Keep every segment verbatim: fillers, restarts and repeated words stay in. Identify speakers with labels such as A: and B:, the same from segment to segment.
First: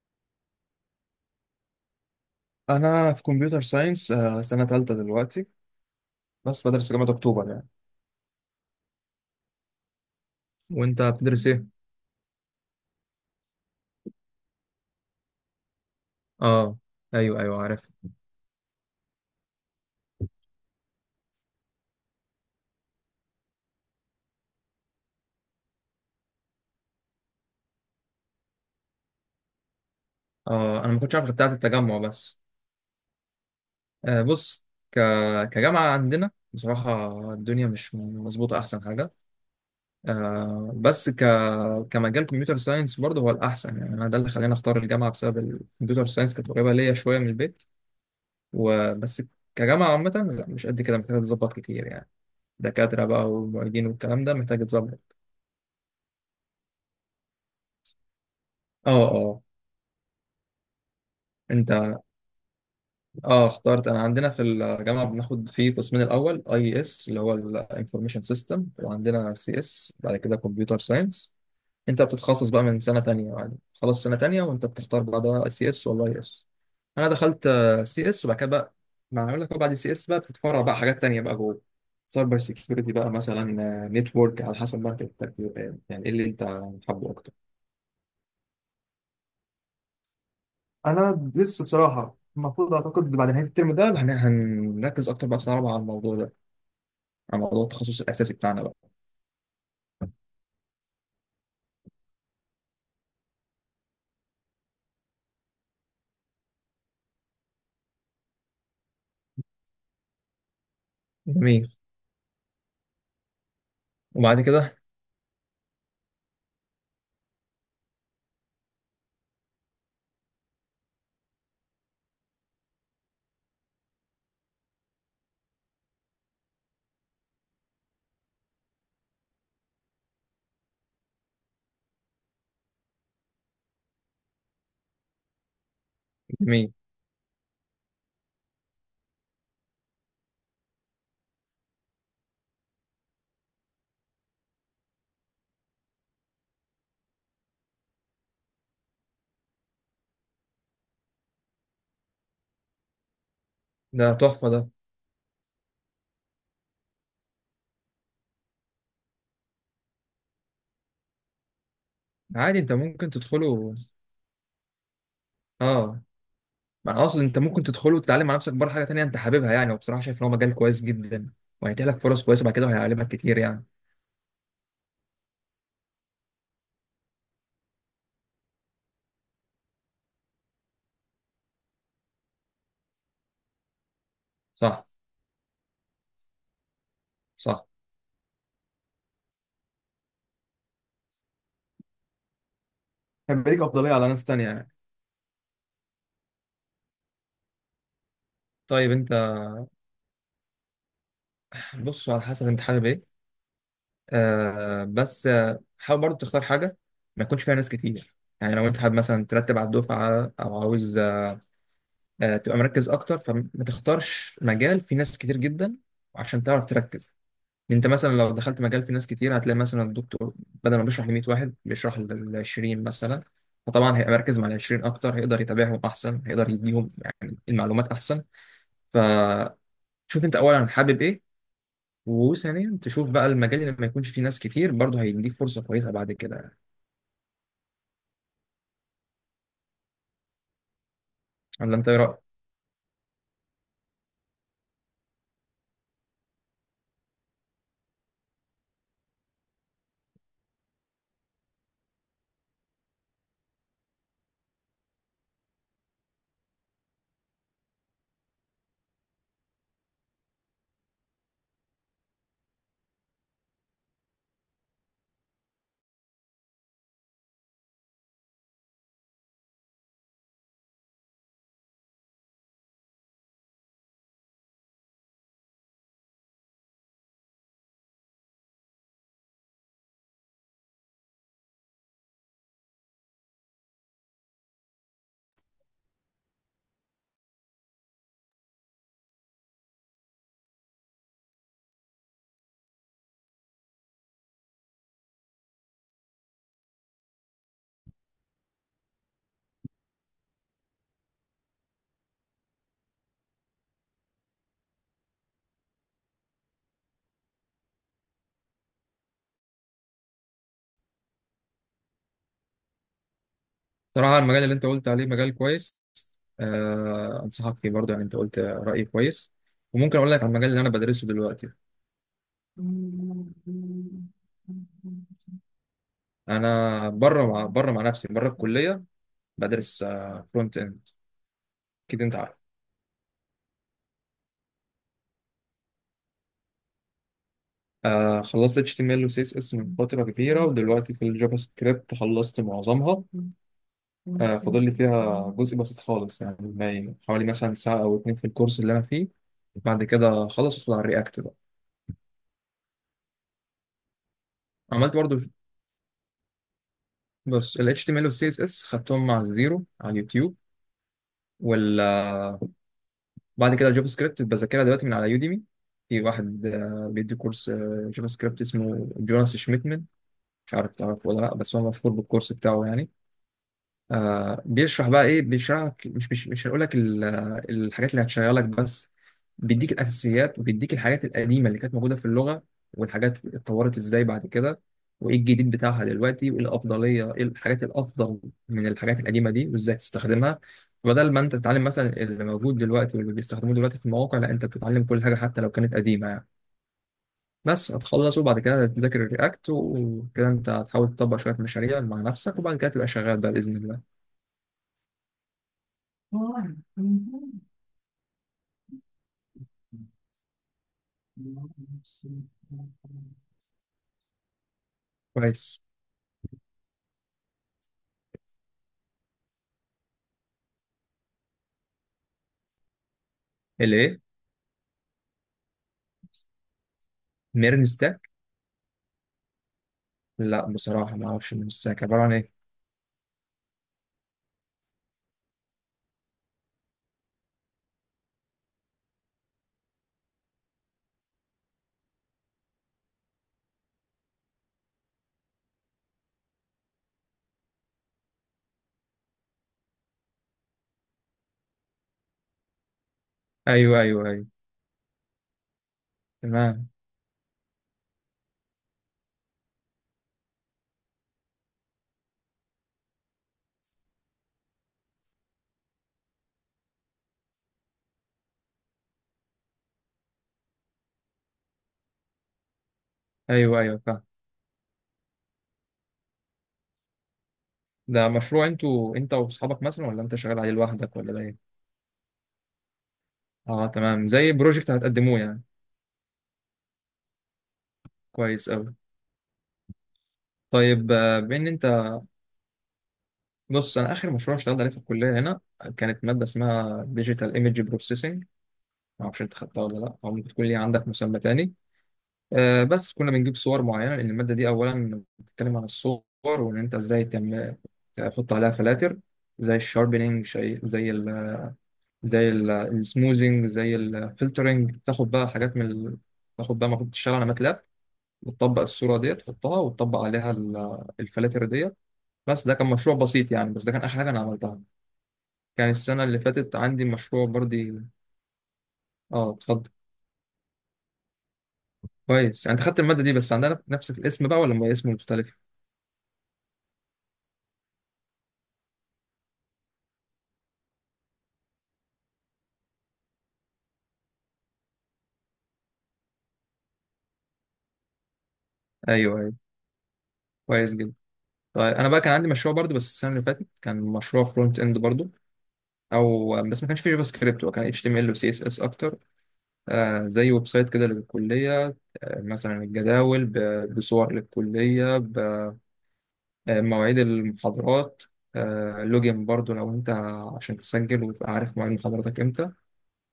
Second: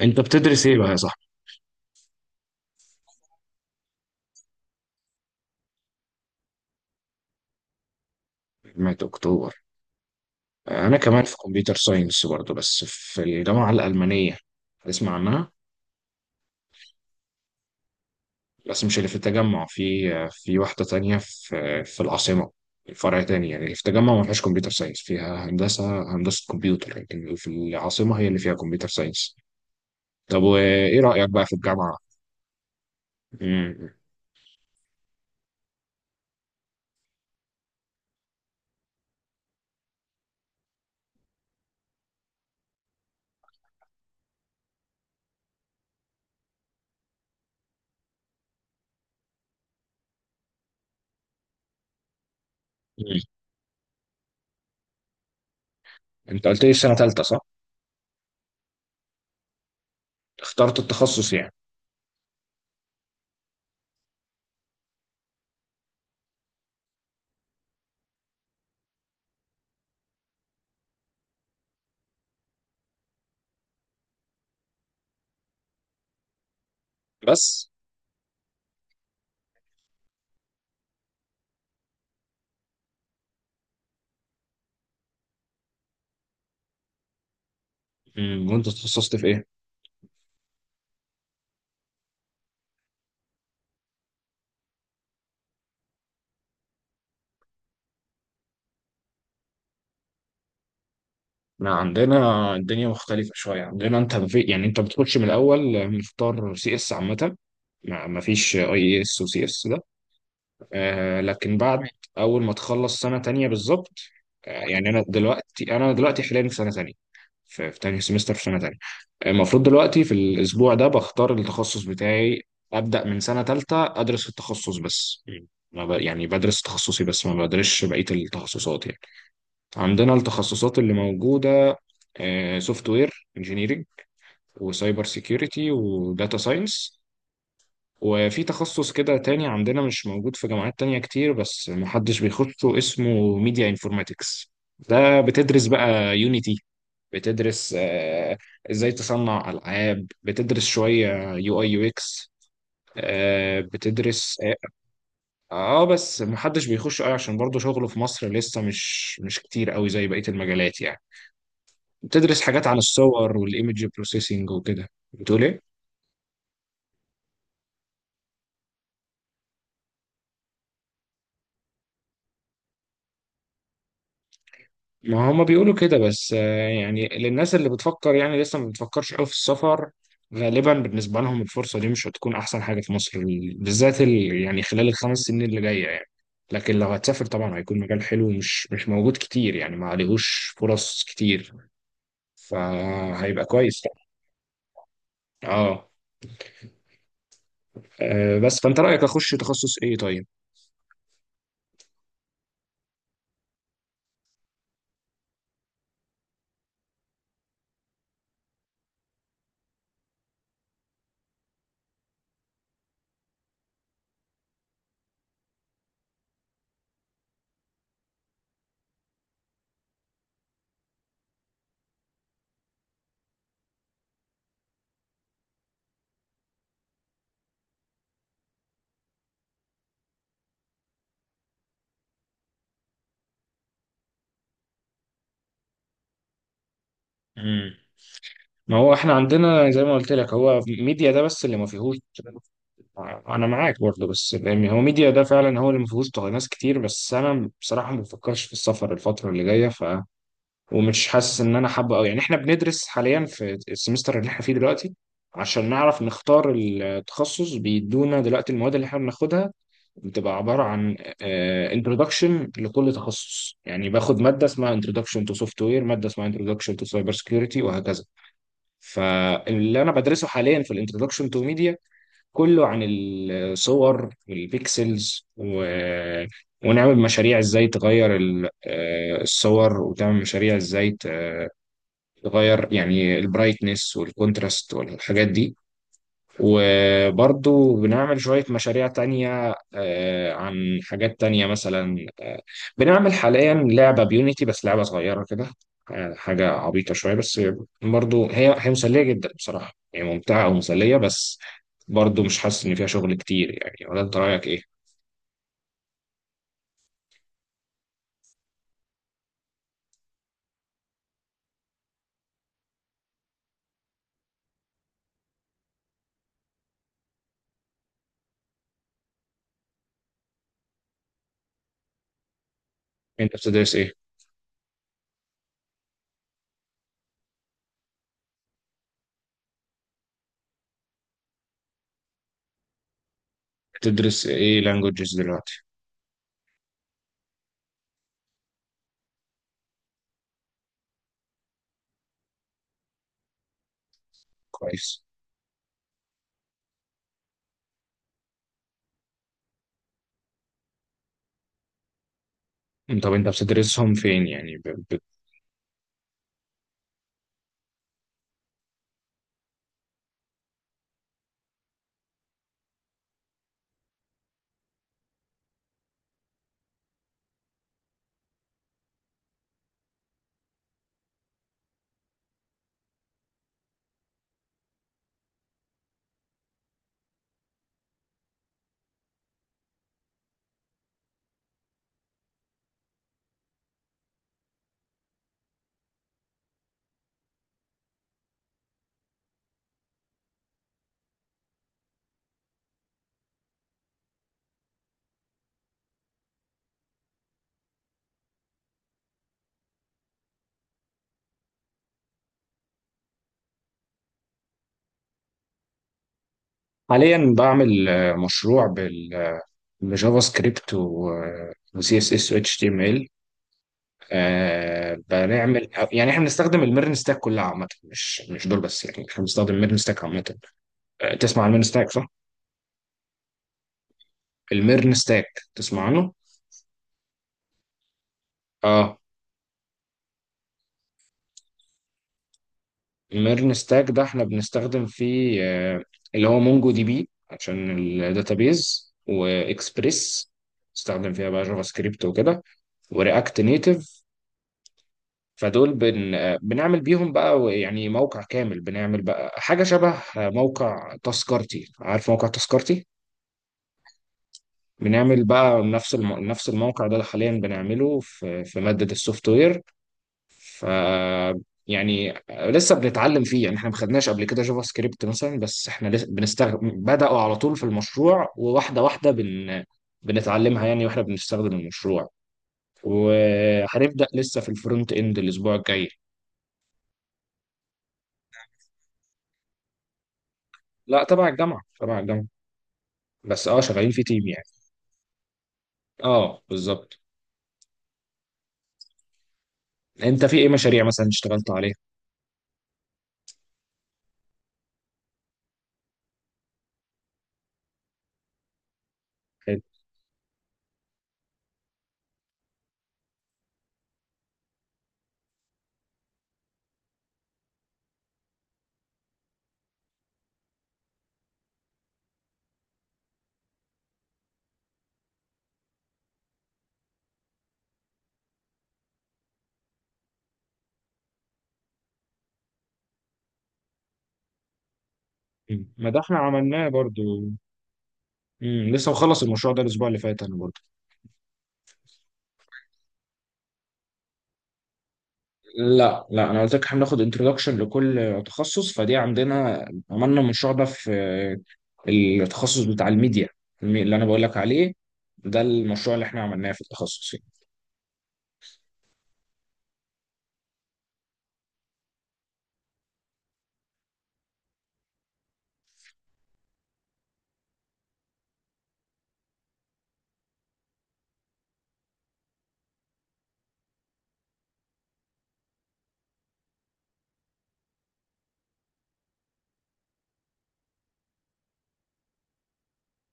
A: انت بتدرس ايه بقى يا صاحبي؟
B: انا في كمبيوتر ساينس، سنه ثالثه دلوقتي. بس بدرس في جامعه اكتوبر يعني.
A: في جامعة اكتوبر. انا
B: وانت
A: كمان في
B: بتدرس
A: كمبيوتر
B: ايه؟
A: ساينس برضه، بس في الجامعة الألمانية. تسمع عنها؟
B: اه، ايوه ايوه عارف.
A: بس مش اللي في التجمع، في في واحدة تانية، في في العاصمة. فرع تاني يعني. اللي في التجمع ما فيهاش كمبيوتر ساينس، فيها هندسة، هندسة كمبيوتر. لكن اللي في العاصمة هي اللي فيها كمبيوتر ساينس. طب
B: اه، انا ما
A: وايه
B: كنتش عارف
A: رأيك
B: غير
A: بقى
B: بتاعت
A: في الجامعة؟
B: التجمع بس.
A: مم.
B: آه بص، ك... كجامعه عندنا بصراحه، الدنيا مش مظبوطه، احسن حاجه. آه بس ك... كمجال كمبيوتر ساينس برضه هو الاحسن، يعني انا ده اللي خلاني اختار الجامعه بسبب الكمبيوتر ساينس، كانت قريبه ليا شويه من البيت وبس. كجامعه عامه لا، مش قد كده، محتاجه تظبط كتير يعني، دكاترة
A: مم.
B: بقى ومعيدين والكلام ده محتاج يتظبط.
A: انت قلت لي سنة تالتة، صح؟
B: اه اه.
A: اخترت التخصص يعني؟
B: انت اه اخترت. انا عندنا في الجامعة بناخد فيه قسمين، الاول اي اس اللي هو الانفورميشن سيستم، وعندنا سي اس بعد كده كمبيوتر ساينس. انت بتتخصص بقى من سنة تانية يعني، خلاص سنة تانية وانت بتختار بعدها سي اس ولا اي اس. انا دخلت
A: بس.
B: سي اس، وبعد كده بقى ما اقول لك، هو بعد سي اس بقى بتتفرع بقى حاجات تانية بقى جوه، سايبر سيكيورتي بقى مثلا، نتورك، على حسب ما انت بتركز، يعني ايه اللي انت حابه اكتر.
A: مم. وانت تخصصت في ايه؟
B: انا لسه بصراحه، المفروض اعتقد بعد نهايه الترم ده هن- هنركز اكتر بقى في سنه رابعه على الموضوع ده، على موضوع التخصص الاساسي بتاعنا بقى.
A: احنا عندنا الدنيا مختلفة شوية. عندنا انت في يعني انت بتخش من الاول مختار سي اس عامة. ما ما فيش اي اس وسي اس ده. آه، لكن
B: جميل.
A: بعد اول ما تخلص سنة تانية بالظبط.
B: وبعد
A: آه،
B: كده.
A: يعني انا دلوقتي انا دلوقتي حاليا في سنة تانية. في, في تاني سمستر في سنة تانية. آه، المفروض دلوقتي في الاسبوع ده بختار التخصص بتاعي. ابدأ من سنة تالتة ادرس في التخصص بس. ما ب... يعني بدرس تخصصي بس، ما بدرسش بقية التخصصات يعني. عندنا التخصصات اللي موجودة: سوفت وير انجينيرنج، وسايبر سيكيورتي، وداتا
B: جميل.
A: ساينس. وفي تخصص كده تاني عندنا مش موجود في جامعات تانية كتير، بس محدش بيخشه، اسمه ميديا انفورماتكس. ده بتدرس بقى يونيتي، بتدرس آه، ازاي تصنع ألعاب، بتدرس شوية يو اي يو اكس،
B: ده
A: بتدرس
B: تحفه
A: اه
B: ده.
A: آه، بس محدش بيخش قوي عشان برضه شغله في مصر لسه مش مش كتير قوي زي بقية المجالات يعني. بتدرس
B: عادي،
A: حاجات
B: انت
A: عن
B: ممكن
A: الصور
B: تدخله.
A: والايمج بروسيسنج وكده. بتقول ايه؟
B: اه، ما اقصد انت ممكن تدخله وتتعلم على نفسك بره حاجه تانية انت حاببها يعني، وبصراحه شايف ان هو مجال كويس جدا، وهيتيح لك فرص كويسه بعد كده، وهيعلمك كتير يعني.
A: ما هما بيقولوا كده، بس آه، يعني للناس اللي بتفكر يعني لسه ما بتفكرش قوي في السفر، غالبا بالنسبة لهم الفرصة دي مش هتكون أحسن حاجة في مصر، بالذات ال... يعني
B: صح.
A: خلال الخمس سنين اللي جاية يعني. لكن لو هتسافر طبعا
B: صح،
A: هيكون مجال حلو، مش مش موجود كتير يعني، ما عليهوش فرص كتير، فهيبقى
B: هيبقى ليك
A: كويس.
B: افضليه على ناس تانية يعني.
A: اه، آه، بس فأنت
B: طيب
A: رأيك
B: انت،
A: أخش تخصص إيه طيب؟
B: بص على حسب انت حابب ايه. آه بس آه، حاول برضو تختار حاجة ما يكونش فيها ناس كتير، يعني لو انت حابب مثلا ترتب على الدفعة او عاوز آه تبقى مركز اكتر، فما تختارش مجال فيه ناس كتير جدا عشان تعرف تركز. انت مثلا لو دخلت مجال فيه ناس كتير، هتلاقي مثلا الدكتور بدل ما بيشرح ل مية واحد بيشرح لل عشرين مثلا، فطبعا هيبقى مركز مع ال عشرين اكتر، هيقدر يتابعهم احسن، هيقدر يديهم يعني المعلومات احسن. فشوف، انت اولا حابب ايه، وثانيا تشوف بقى المجال اللي ما يكونش فيه ناس كتير برضه، هيديك فرصة كويسة بعد كده.
A: مم. ما هو احنا عندنا زي ما قلت لك هو ميديا ده بس اللي ما
B: ولا انت
A: فيهوش.
B: ايه رايك؟
A: انا معاك برضه، بس يعني هو ميديا ده فعلا هو اللي ما فيهوش تغ- ناس كتير، بس انا بصراحه ما بفكرش في السفر الفتره اللي جايه. ف ومش حاسس ان انا حابه قوي يعني. احنا بندرس حاليا في السمستر اللي احنا فيه دلوقتي عشان نعرف نختار التخصص. بيدونا دلوقتي المواد اللي احنا بناخدها بتبقى عبارة عن آه، introduction لكل تخصص. يعني باخد مادة اسمها introduction to software، مادة اسمها introduction to cyber security، وهكذا. فاللي انا بدرسه حاليا في الانترودكشن تو ميديا كله عن الصور والبيكسلز و... ونعمل مشاريع ازاي تغير ال- آه، الصور، وتعمل مشاريع ازاي تغير يعني البرايتنس والكونتراست والحاجات دي. وبرضو بنعمل شوية مشاريع تانية آه، عن حاجات تانية مثلا. آه، بنعمل حاليا لعبة بيونيتي، بس لعبة صغيرة كده، آه، حاجة عبيطة شوية، بس برضو هي هي مسلية جدا بصراحة يعني، ممتعة ومسلية. بس برضو مش حاسس إن فيها شغل كتير يعني. ولا أنت رأيك إيه؟
B: صراحه المجال اللي انت قلت عليه مجال كويس، آه انصحك فيه برضه، يعني انت قلت راي كويس. وممكن اقول لك على المجال اللي انا بدرسه دلوقتي.
A: أنت بتدرس إيه؟
B: انا بره، مع بره، مع نفسي بره الكليه، بدرس فرونت اند. اكيد انت عارف.
A: بتدرس إيه لانجوجز دلوقتي؟
B: آه، خلصت إتش تي إم إل و سي إس إس من فترة كبيرة، ودلوقتي في الجافا سكريبت خلصت معظمها. آه فاضل لي
A: كويس.
B: فيها جزء بسيط خالص يعني، ما- حوالي مثلا ساعة أو اتنين في الكورس اللي أنا فيه. بعد كده خلصت على الرياكت بقى.
A: طب أنت بتدرسهم فين يعني؟ ب...
B: عملت
A: ب...
B: برضو، بص ال H T M L وال C S S خدتهم مع الزيرو على اليوتيوب ولا. بعد كده الجافا سكريبت بذاكرها دلوقتي من على يوديمي. في واحد آه، بيدي كورس آه، جافا سكريبت اسمه جوناس شميتمن، مش عارف تعرفه ولا لا، بس هو مشهور بالكورس بتاعه يعني. آه بيشرح بقى ايه، بيشرح لك، مش مش مش هقول لك ال- الحاجات اللي هتشغلك بس، بيديك الاساسيات وبيديك الحاجات القديمه اللي كانت موجوده في اللغه، والحاجات اتطورت ازاي بعد كده، وايه الجديد بتاعها دلوقتي، وايه الافضليه، ايه الحاجات الافضل من الحاجات القديمه دي، وازاي تستخدمها. بدل ما انت تتعلم مثلا اللي موجود دلوقتي واللي بيستخدموه دلوقتي في المواقع، لا انت بتتعلم كل حاجه حتى لو كانت قديمه يعني. بس هتخلص وبعد كده تذاكر الرياكت وكده، انت هتحاول تطبق شويه مشاريع مع نفسك، وبعد كده تبقى شغال بقى باذن الله.
A: حاليا بعمل آه، مشروع بجافا سكريبت وسي اس اس واتش تي ام ال.
B: كويس.
A: بنعمل يعني احنا بنستخدم الميرن ستاك كلها عامه، مش مش دول بس، يعني احنا بنستخدم الميرن ستاك عامه. آه، تسمع عن الميرن ستاك صح؟
B: الايه؟
A: الميرن ستاك، تسمع عنه؟
B: ميرنستاك.
A: اه.
B: لا بصراحه ما اعرفش ميرنستاك عباره عن ايه.
A: الميرن ستاك ده احنا بنستخدم فيه آه، اللي هو مونجو دي بي عشان الداتابيز، واكسبريس، استخدم فيها بقى جافا سكريبت وكده، ورياكت نيتف. فدول بن... بنعمل بيهم بقى يعني موقع كامل. بنعمل بقى حاجة شبه موقع تذكرتي. عارف موقع تذكرتي؟
B: ايوه ايوه ايوه.
A: بنعمل بقى نفس الم... نفس
B: تمام.
A: الموقع ده اللي حاليا بنعمله في في مادة السوفت وير. ف يعني لسه بنتعلم فيه، يعني احنا ما خدناش قبل كده جافا سكريبت مثلا، بس احنا لسه بنستخدم. بدأوا على طول في المشروع، وواحدة واحدة بن... بنتعلمها يعني واحنا بنستخدم المشروع.
B: ايوه ايوه فاهم.
A: وهنبدأ لسه في الفرونت اند الاسبوع الجاي.
B: ده مشروع انتوا، انت واصحابك مثلا، ولا انت شغال عليه لوحدك،
A: لا،
B: ولا ده
A: تبع
B: ايه؟
A: الجامعة، تبع الجامعة. بس اه
B: اه
A: شغالين في
B: تمام،
A: تيم
B: زي
A: يعني.
B: بروجكت هتقدموه يعني.
A: اه بالظبط.
B: كويس قوي.
A: انت في ايه مشاريع
B: طيب
A: مثلا
B: آه، بما ان
A: اشتغلت
B: انت،
A: عليها؟
B: بص انا اخر مشروع اشتغلت عليه في الكليه هنا، كانت ماده اسمها ديجيتال ايمج بروسيسنج، ما اعرفش انت
A: حلو.
B: خدتها ولا لا، او ممكن تكون ليها عندك مسمى تاني. آه، بس كنا بنجيب صور معينة لأن المادة دي أولا بتتكلم عن الصور، وإن أنت إزاي تعمل تحط عليها فلاتر، زي الشاربينج، شيء زي ال، زي ال- السموزنج، زي الفلترنج، تاخد بقى حاجات من ال... تاخد بقى المفروض تشتغل على ماتلاب، وتطبق الصورة دي تحطها وتطبق عليها ال- الفلاتر ديت. بس ده كان مشروع بسيط يعني، بس ده كان آخر حاجة أنا عملتها.
A: مم.
B: كان
A: ما ده
B: السنة
A: احنا
B: اللي فاتت
A: عملناه
B: عندي
A: برضو.
B: مشروع برضه.
A: مم. لسه مخلص
B: اه
A: المشروع ده
B: اتفضل.
A: الاسبوع اللي فات انا برضو.
B: كويس، يعني أنت خدت المادة دي بس عندنا نفس الاسم بقى ولا اسم مختلف؟
A: لا لا، انا قلت لك احنا بناخد انتروداكشن لكل تخصص. فدي عندنا عملنا المشروع ده في التخصص بتاع الميديا، المي- اللي انا بقول لك عليه. ده المشروع اللي احنا عملناه في التخصص يعني.
B: أيوه أيوه، كويس جدا. طيب انا بقى كان عندي مشروع برضو، بس السنه اللي فاتت كان مشروع فرونت اند برضو، او بس ما كانش فيه جافا سكريبت، هو كان اتش تي ام ال وسي اس اس اكتر. آه زي ويب سايت كده للكليه، آه مثلا الجداول ب- بصور للكليه، بمواعيد المحاضرات. آه لوجين برضو لو انت عشان تسجل وتبقى عارف مواعيد محاضراتك امتى.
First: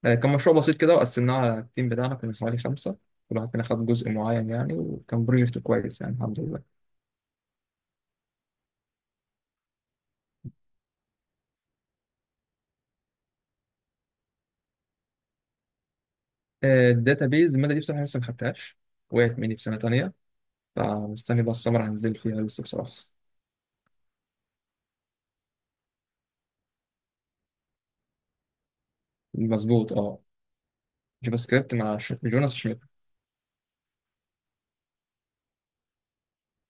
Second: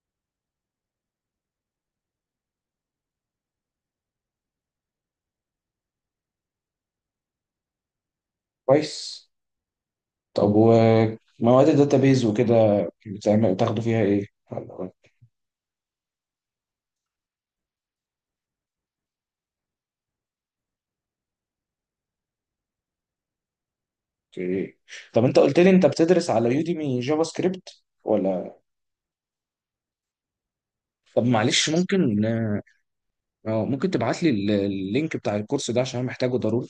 B: آه كان مشروع بسيط كده، وقسمناه على التيم بتاعنا، كنا حوالي خمسه، كل واحد فينا خد جزء معين يعني، وكان بروجكت كويس يعني الحمد لله.
A: كويس. طب ومواد الداتابيز وكده بتعمل- بتاخدوا فيها ايه؟
B: الداتابيز الماده دي بصراحه لسه ما خدتهاش، وقعت مني في سنه تانية، فمستني بقى السمر هنزل فيها لسه بصراحة.
A: اوكي. طب انت قلت لي انت بتدرس على يوديمي جافا سكريبت ولا؟
B: مظبوط اه.
A: طب
B: جافا
A: معلش
B: سكريبت مع
A: ممكن؟
B: ش- جوناس شميت.
A: اه ممكن تبعت لي اللينك بتاع الكورس ده عشان أنا محتاجه ضروري.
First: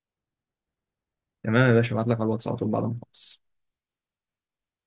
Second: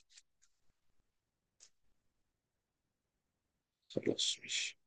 B: تمام يا باشا، ابعت لك على الواتس على طول بعد ما اخلص.
A: خلاص ماشي.